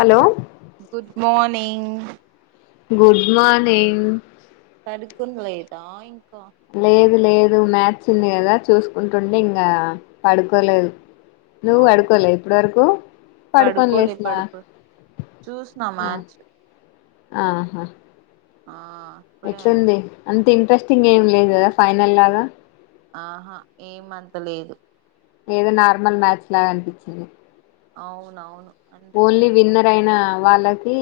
Hello good good morning ఇ అ అడుకు లేదాంకా లేదు లేదు మ్యాథ్స్ ఉంది కదా చూసుకుంటుంటే ఇంకా పడుకోలేదు నువ్వు అవును పడుకోలే ఇప్పుడు వరకు పడుకోలే పడుకోనలేసిన పడుకో చూసిన ఆ మ్యాచ్ ఆహా ఆ ఇప్పుడే ఎట్లుంది అంతే ఇంకా టెస్టింగ్ ఏం లేదు కదా ఫైనల్ లాగా ఆహా ఏమంత లేదు ఏదో నార్మల్ మచ్ అనిపిించది అవునవును అందుకే ఓన్లీ ఏమ విన్నర్ అయిన వాళ్ళకి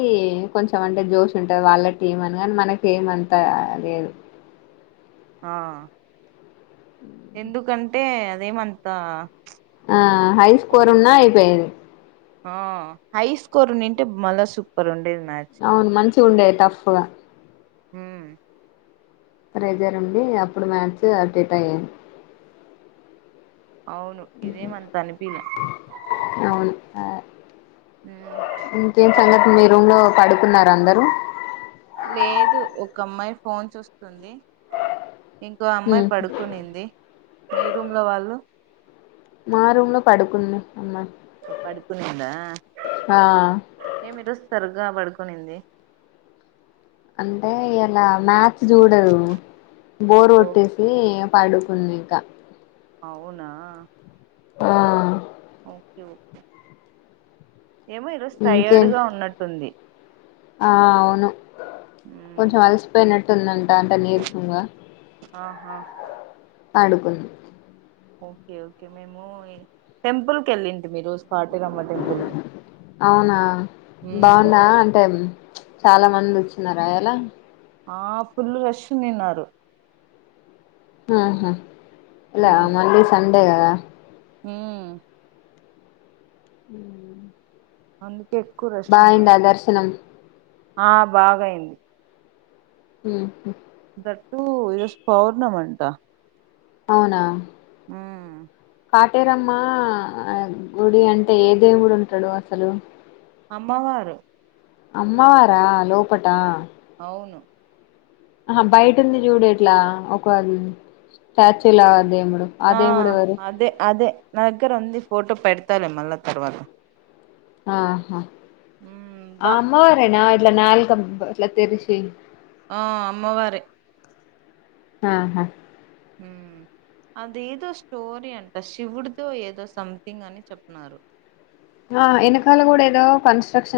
కొంచం అంటే జోష్ ఉంటుది వాళ్ళ టీం అనిగాని మనక ఏమంతా లేదు ఆ ఎందుకంటే అదేమంతా ఆ హై స్కోర్ ఉన్నా అయిపోయింది ఆ హై స్కోర్ నింటే మళ్ళా సూపర్ ఉండేది మ్యాచ్ అవును మన్ష ఉండేది తఫగా హ ట్రైజారంండి అప్పుడు మ్యాచ్ అటేట్ అయ్యాను అవును ఇదేమంత అనిపల ఆ కం సంగ మీరున్న పడుకున్నారు అందరూ లేదు ఒక అమ్మాయి ఫోన్ చూస్తుంది ఇంకో అమ్మాయి హ్మ్. పడుకునింది మీ రూమ్ లో వాళ్ళు మా రూమ్ లో పడుకుంది అమ్మాయి పడుకునింద ఆ ఏమిరుస్తారు గా పడుకనింది అంటే ఇలా మ్యాథ్స్ చూడదు బోర్ ఓ కొట్టేసి పడుకున్నా ఇంక అవునా ఓకేఓకే ఏమో ఈ రజు టయర్డ్ ఇంకేం గా ఉన్నట్టుంది ఆ అవును మ్ కొంచెం అలసిపోయినట్ తుందంటా అంటా నిర్సంగా ఆహా పడుకుంద్ ఓకే ఓకే మేము టెంపుల్ కి వెళ్ళింటి మీరు అవునా మ్ బాగుందా అంటే చాలా మంది వచ్చినార అయలా? ఆ ఫుల్లు రష్ నున్నారు ఆహా ఇలా మండే సండేగా కదా హమ్ హమ్ అన్ బాగాయిందా దర్శనం. ఆ బాగాయింది హమ్మ థాట్ టూ ఈరోజ్ పౌర్ణమంటా. అవునా హమ్ కాటేరమ్మ గుడి అంటే ఏ దేవుడు ఉంటాడు అసలు అమ్మవారే అమ్మవారా లోపటా అవును ఆ బయట ఉంది చూడు ఇట్ల ఒకది స్టాట్యూ లా వేముడు ఆ అదే [unintelligible] అదే అదే నా దగ్గర ఉంది ఫటో పెద్తలే మళ్ళా తర్వాత ఆహా మ్ బా ఆ అమ్మవారే నా ఇట్లా నాలికం ఇట్ల తెరిసి ఆ అమ్మవారే ఆహా ఉహ్ అదేదో స్టోరీ అంట శివుడితో ఏదో సంథింగ్ అని చెప్తున్నారు. ఆ ఎనకాల కూడా ఏదో కన్స్ట్రక్షన్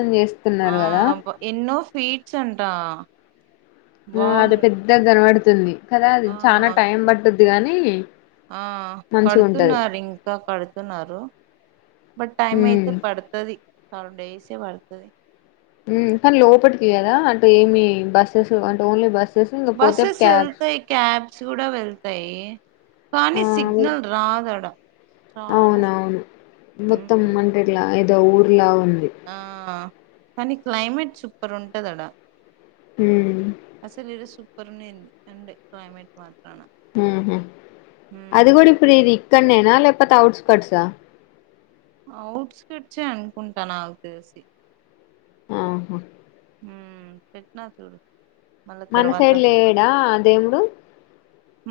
ఆ చేస్తున్నారు కదా ఎన్నో ఫీట్స్ అంట ఆ అది బాగుంది పెద్దగా కనవాడ్ తుంది కదా అది ఆ చనా టైం బట్టు గాని ఆ మంచిగా ఉంటది కడుతున్నారు ఇంకా కడుతున్నారు బట్ టైం ఉమ్ అయితే పడతది. చాలా డేస్ ఏ పాడ్తాది. హమ్ కానీ లోపటికీ కదా అంటే ఏమి బస్సెస్ అంటే ఓన్లీ బస్ బసస్ ఎల్తాయ్ క్యాబ్ చూడా వెళ్తాయి కానీ ఆ సిగ్నల్ రాదాడా చాలా అవునవును మొత్తం అంటే ఇట్లా ఊర్లా ఉన్ ఆహ్ కానీ క్లైమేట్ సూపర్ ఉంటదడా ఉమ్ అసలు ఇరోజ్ సు సూపర్ ఉన్నింది సండే క్లైమేట్ మాత్ర ఉహుమ్ అది కూడా ఇపుడ్ ఇది ఇక్కడ్నేన లే కపోతే ఔట్స్కోర్ట్ ఆహ్ అఔట్ స్కట్స్ఎహ్ అనుకుంటా నాకు తెలిసి ఆహా హమ్ పెట్నా చూడు మళ్ళా మన తర్వాత సైడ్ లేడా ఆహ్ దేవుడు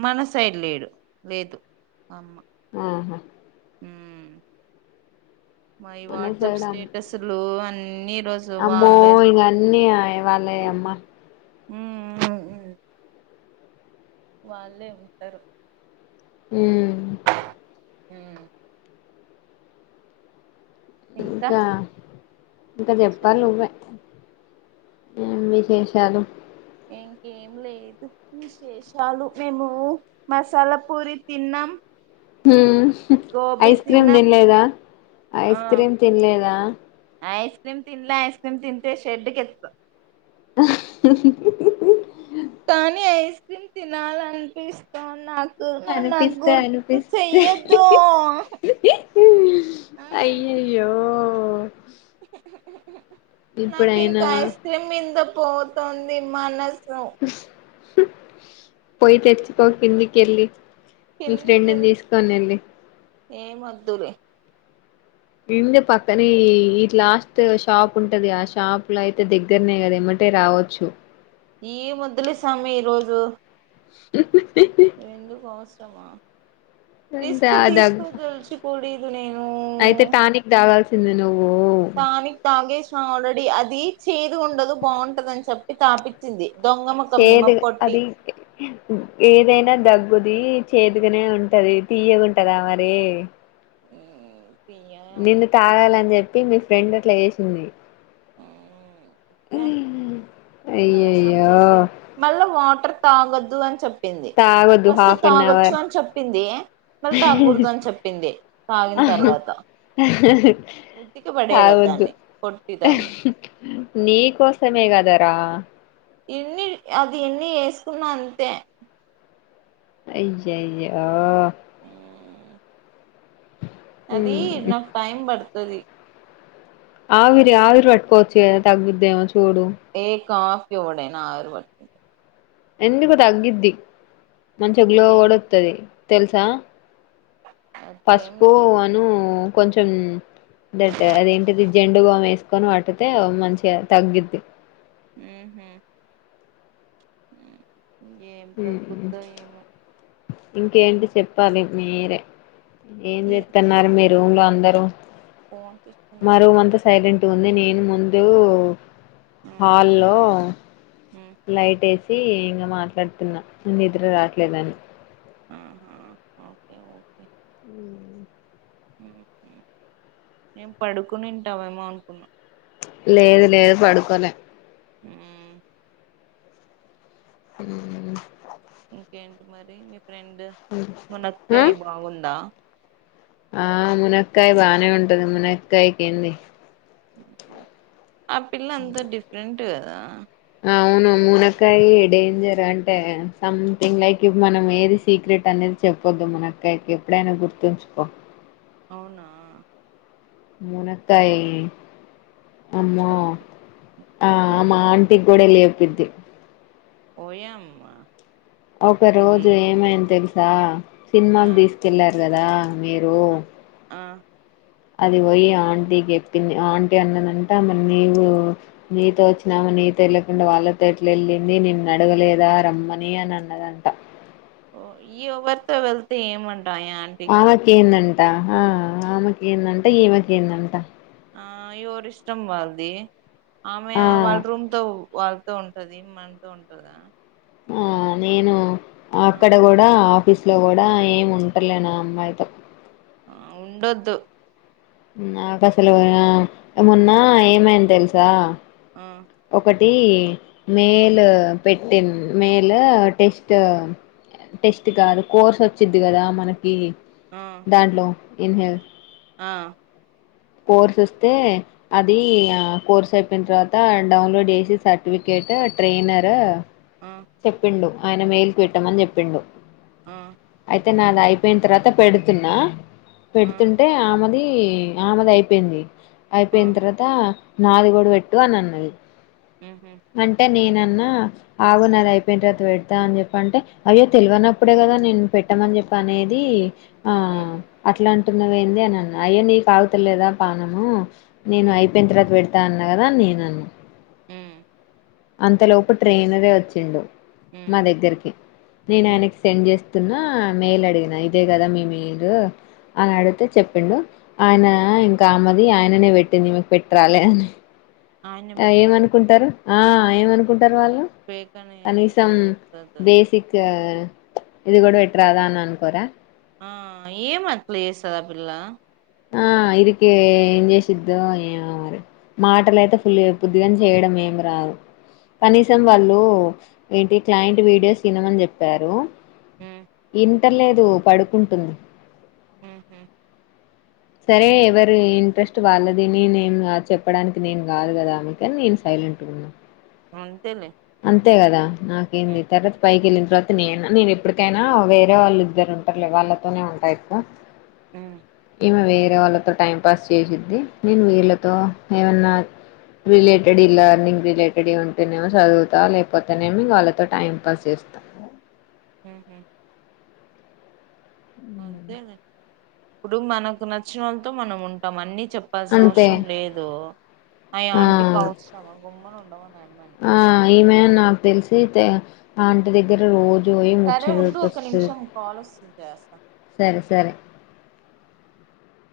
మన సైడ్ లేడు లేదు అమ్మ ఆహా హమ్ మాయి మన వాట్సాప్ సైడ్ అమ్ స్టేటస్లు అన్ని నీల్ అమ్మో ఇగా అన్ని అయ ఎ వాల్లే అమ్మా హమ్ వాళ్ళే ఉంటారు హమ్ హమ్ ఇంకా ఇంకా చెప్ చెప్పాలి నువ్వే ఏం విశేషాలు ఇంకేం లేదు విశేషాలు మేము మసాలా పూరి తిన్నాం ఉమ్ గోబీ ఐస్ క్రీమ్ తిన్నాం తినలేదా ఐస్ ఆ క్రీమ్ తినలేదా ఐస్ క్రీమ్ తిన్ల ఐస్ క్రీమ్ తింటే షెడ్ కెళ్త కానీ ఐస్ క్రీమ్ తినాలనిపిస్తోంద్నకు అనిపిస్తాయి అనిపిస్తే అయ్యాయే నాకి ఇంకా ఇప్పుడైనా ఐస్ క్రీమ్ మీంద పోతోంది మనసు హు పోయి తెరిచకో కింది గెల్లి మీ ఫ్రెండ్ని తీసుకొని వెళ్ళి ఏమోద్దులే ఇంటి పక్కనే ఇ లాస్ట్ షాప్ ఉంటది. ఆ షాప్ లో అయితే దగ్గరనే కదా ఏమటే రావచ్చు. ఏమొద్దులే స్వామి ఈరోజు [unintelligible] ఎందుకు అవసరమా అంత రిస్క్ తీసుకో దగ్గ తెలిచ కూడి బనే అయితే టానిక్ తాగాల్సిందె నువ్వు టానిక్ తాగేసిన ఆల్రెడీ అది చేది ఉండదు బాగుంటది. అని చెప్పి తాపచ్చింది. చేదు అది ఏదైనా దగ్ గుది చేదుగానే ఉంటది. తియ్యగుంటద మరి ఉ [unintelligible] నిన్ను తాగాలని చెప్పి మీ ఫ్రెండ్ అట్లా చే సింది. హె మోసం అయ్యయ్యో చేస్తారు మళ్ళా వాటర్ తాగద్దు అని చెప్ చెప్పింది తాగొద్దు ఫస్ట్ హాఫ్ అన్ తాగచ్చు అవర్ అని చెప్పింది. మరి తాగకూడదు అని చెప్పింది. తాగిన తర్వాత ఉతికి పడేయాలి తాగొద్దు దాన్ని పొట్టి దాన్ని. సమగదారా ఎన్ని అది ఎన్ని వేసుకున్నా అంతే అయ్యయ్యో అదీ నాకు టైమ్ పడుతు తుది ఆవిరి ఆవిరు వ కొచిగా తగుద్దే ఏమో చు గూడు ఏ కాఫీ ఓడైనా ఆవిరి ప ఎందుకు తగ్గిద్ది మంచి గ్లో ఏం కొడుత్తది. తెలుసా అట్లేం పసుపు లేదు అను కొంచెం దట్ అదేంటిది జెండుబామ్ వేసుకొని వాటితే మంచిగా తగ్గుద్ది. హ హ ఉ ఏం మ్మ్ తగ్గుద్దో ఏమో ఇంకేంటి చెప్పాలి మీరే ఈ ఏంచెతున్నారు మీరు? రూ లో అందరూ ఫోన్స్ ఇస్తున్నారు ఇ ఉంది నేను ముందు హా లో లైట్ వేసి ఇంకా మాట్లాడుతున్నా న నిద్ద్ర రాట్లేదని ఆా ఓకే ఓకే ఉ నేను పడుకుని ఇంటవేమో అనుకున్నా లేదు లేదు పడుకోలే ఆ హ ఇంకేంటి మరి మీ రెం ఆ మునకయి బాగుందా ఆ మునక్కాయ బానే ఉంటది మునక్కాయ కింది అ పిల్ల అంత డిఫరెంట్ ద అవును మునక్కయ డేంజర్ అంటే సంథింగ్ లైక్ మనం ఏది సీక్రెట్ అనేది చెప్పొద్దు మునక్కాయకి ఎప్పుడైనా గుర్తుంచుకో అవునా ఉనకాయి అమ ఆ ఆమ ఆంటీ కూడాడలి పెద్ద్ద పోయామ్మా ఒక రోజు ఏమైని తెలుసు ఆ సినిమాకి తీసుకెల్లా కదా మీరు ఆ ఆ అది పోయి ఆంటీకి చెప్పింది ఆంటీ అన్నదంట మరి నీవు నీతో వచ్చినామా నీతో వెళ్ళకుండా వాళ్ళతో ఎట్లా వెళ్ళింది నిన్ను నడగలేదా రమ్మని అని అన్నదంట ఓ ఈ ఎవరితో వెళ్తే ఏమంట ఆంటీకి ఆమెకి ఏందంట ఈమెకి ఏందంట ఆ ఎవరి ఇష్టం వాాలది ఆమే ఆ వడ రమ్ వాళ్ళతో ఉంటది మనతో ఉంటదా ఆ నేను ఆ అక్కడ కూడా ఆఫీస్లో కూడా ఏమి ఉంటర్లే నా అమ్మాయితో ఆ ఉండొద్దు నాకు అసలు మొన్న ఏమైంది తెలుసా ఆ టి మేల్ పెట్టి మేల్ టెస్ట్ టెస్ట్ కాదు కోర్స్ వచ్చిది కదా మనకి ఈ ఆ దాంలో ఇన్హెల్ ఆ పోర్ సస్తే అది ఉమ్, ఆ కోర్సేపు చెప్పిన తర్వాత డౌన్లోడ్ చేసి సర్టిఫికేట్ ట్రైనర్ ఆ తెప్పిడు ఆయన మెయిల్ క పెట్టమని చెప్పిండు ఆ అయితే నాది అయిపోయిన తర్వాత పెడుతున్నా ఆ పెడుతుంటే ఆమెది ఈ ఆమెది అయిపోయింది ఆ అయిపోయిన తర్వాతా నాదిగడు పెట్టు అని అన్నది ఉహు అంటే నేన న్నా ఆగు న అది అయిపోయిన తర్వాత పెడతా అని చెప్ప అంటే అయ్యో తెలివనప్పుడే కదా నేను పెట్టామని చెప్పి అనేది హ ఇట్లా అంటున్నావ ఏంది అని అన్నా అయ్య నీ కా తులేదా పనము నేను ఉ ఐపోయింత త పెడత దా అన్న కదా నేన అను అంతలోపు ట్రైన్దే వచ్చిండు ఉ మా దగ్గరికి నేను ఉ ఆయనకి సెండ్ చేస్తా న్నా మేల్ అడిగిన ఇదే కదా మీ మీరు అని అడిగితే చెప్పిండు ఆయన ఇంకా అమ్మది ఆయననే పెట్టింది మీకు పెట్టరాలి అని ఆయన్నే ఆ పెట్టినాడు ఏమనుకుంటారు ఆ ఏమనుకుంట స్తర్ వాళ్ళు ఫేక్ అని కనీసం ఈజీగొస్తది బేసిక్ ఇది కూడా పెట్టరాదా అని అనుకోరాా ఆ ఏ మాట్లు చేస్తారా పిల్ల ఆ ఇరికి ఏం చేసిద్దో ఏ మరి మాటలు అయితే ఫుల్ బుద్దిగా చేయడం ఏమి రాదు కనీసం వాళ్ళు ఏంటి క్లయింట్ వీడియోస్ తినమని చెప్పారు ఉమ్, ఇ పెట్టలేదు పడుకుంటుంది హ హమ్ సరే ఎవరి ఇంట్రెస్ట్ వాళ్ళదిని నేను కాదు చెప్పడానికి నేను కాదు కదా ఆమెక అని నేను సైలెంట్గా ఉన్నా అంతేలే అంతే కదా ఉమ్, నాకేంది తర్రత పైకెళ్ళింది రాతి నే నేను ఎప్పటికైనా వేరే వాళ్ళిద్దరు ఉంటారులే వాళ్ళతోనే ఉంటాయికు అ వేరే వాళ్ళతో టైం పాస్ చేసిద్ది ఇంక్ వీళ్ళతో ఏమన్నా రిలేటెడ్ ఇలా రిలేటెడ్ ఉంటేనేమో చదువు లేకపోతేనేమి వాళ్ళతో టైం పాస్ చేస్తాం హ అంతేలే ఇప్పుడు మనకు నచ్చినాలతో మనం ఉంటాం అన్ని చెప్పాల్సిన అంతే అవసరం లేదు ఆ ఆంటి కి అవసరమా గమ్మున ఉండమను అయమ్మని ఆ ఈమె నాకు తెలిసి ఆంటి దగ్గర రోజు పోయి సరే ముచ్చట ఉండు పెట్టి ఒక వస్తది నిమిషం కాల్ వస్తుంది చేసా సరే సరే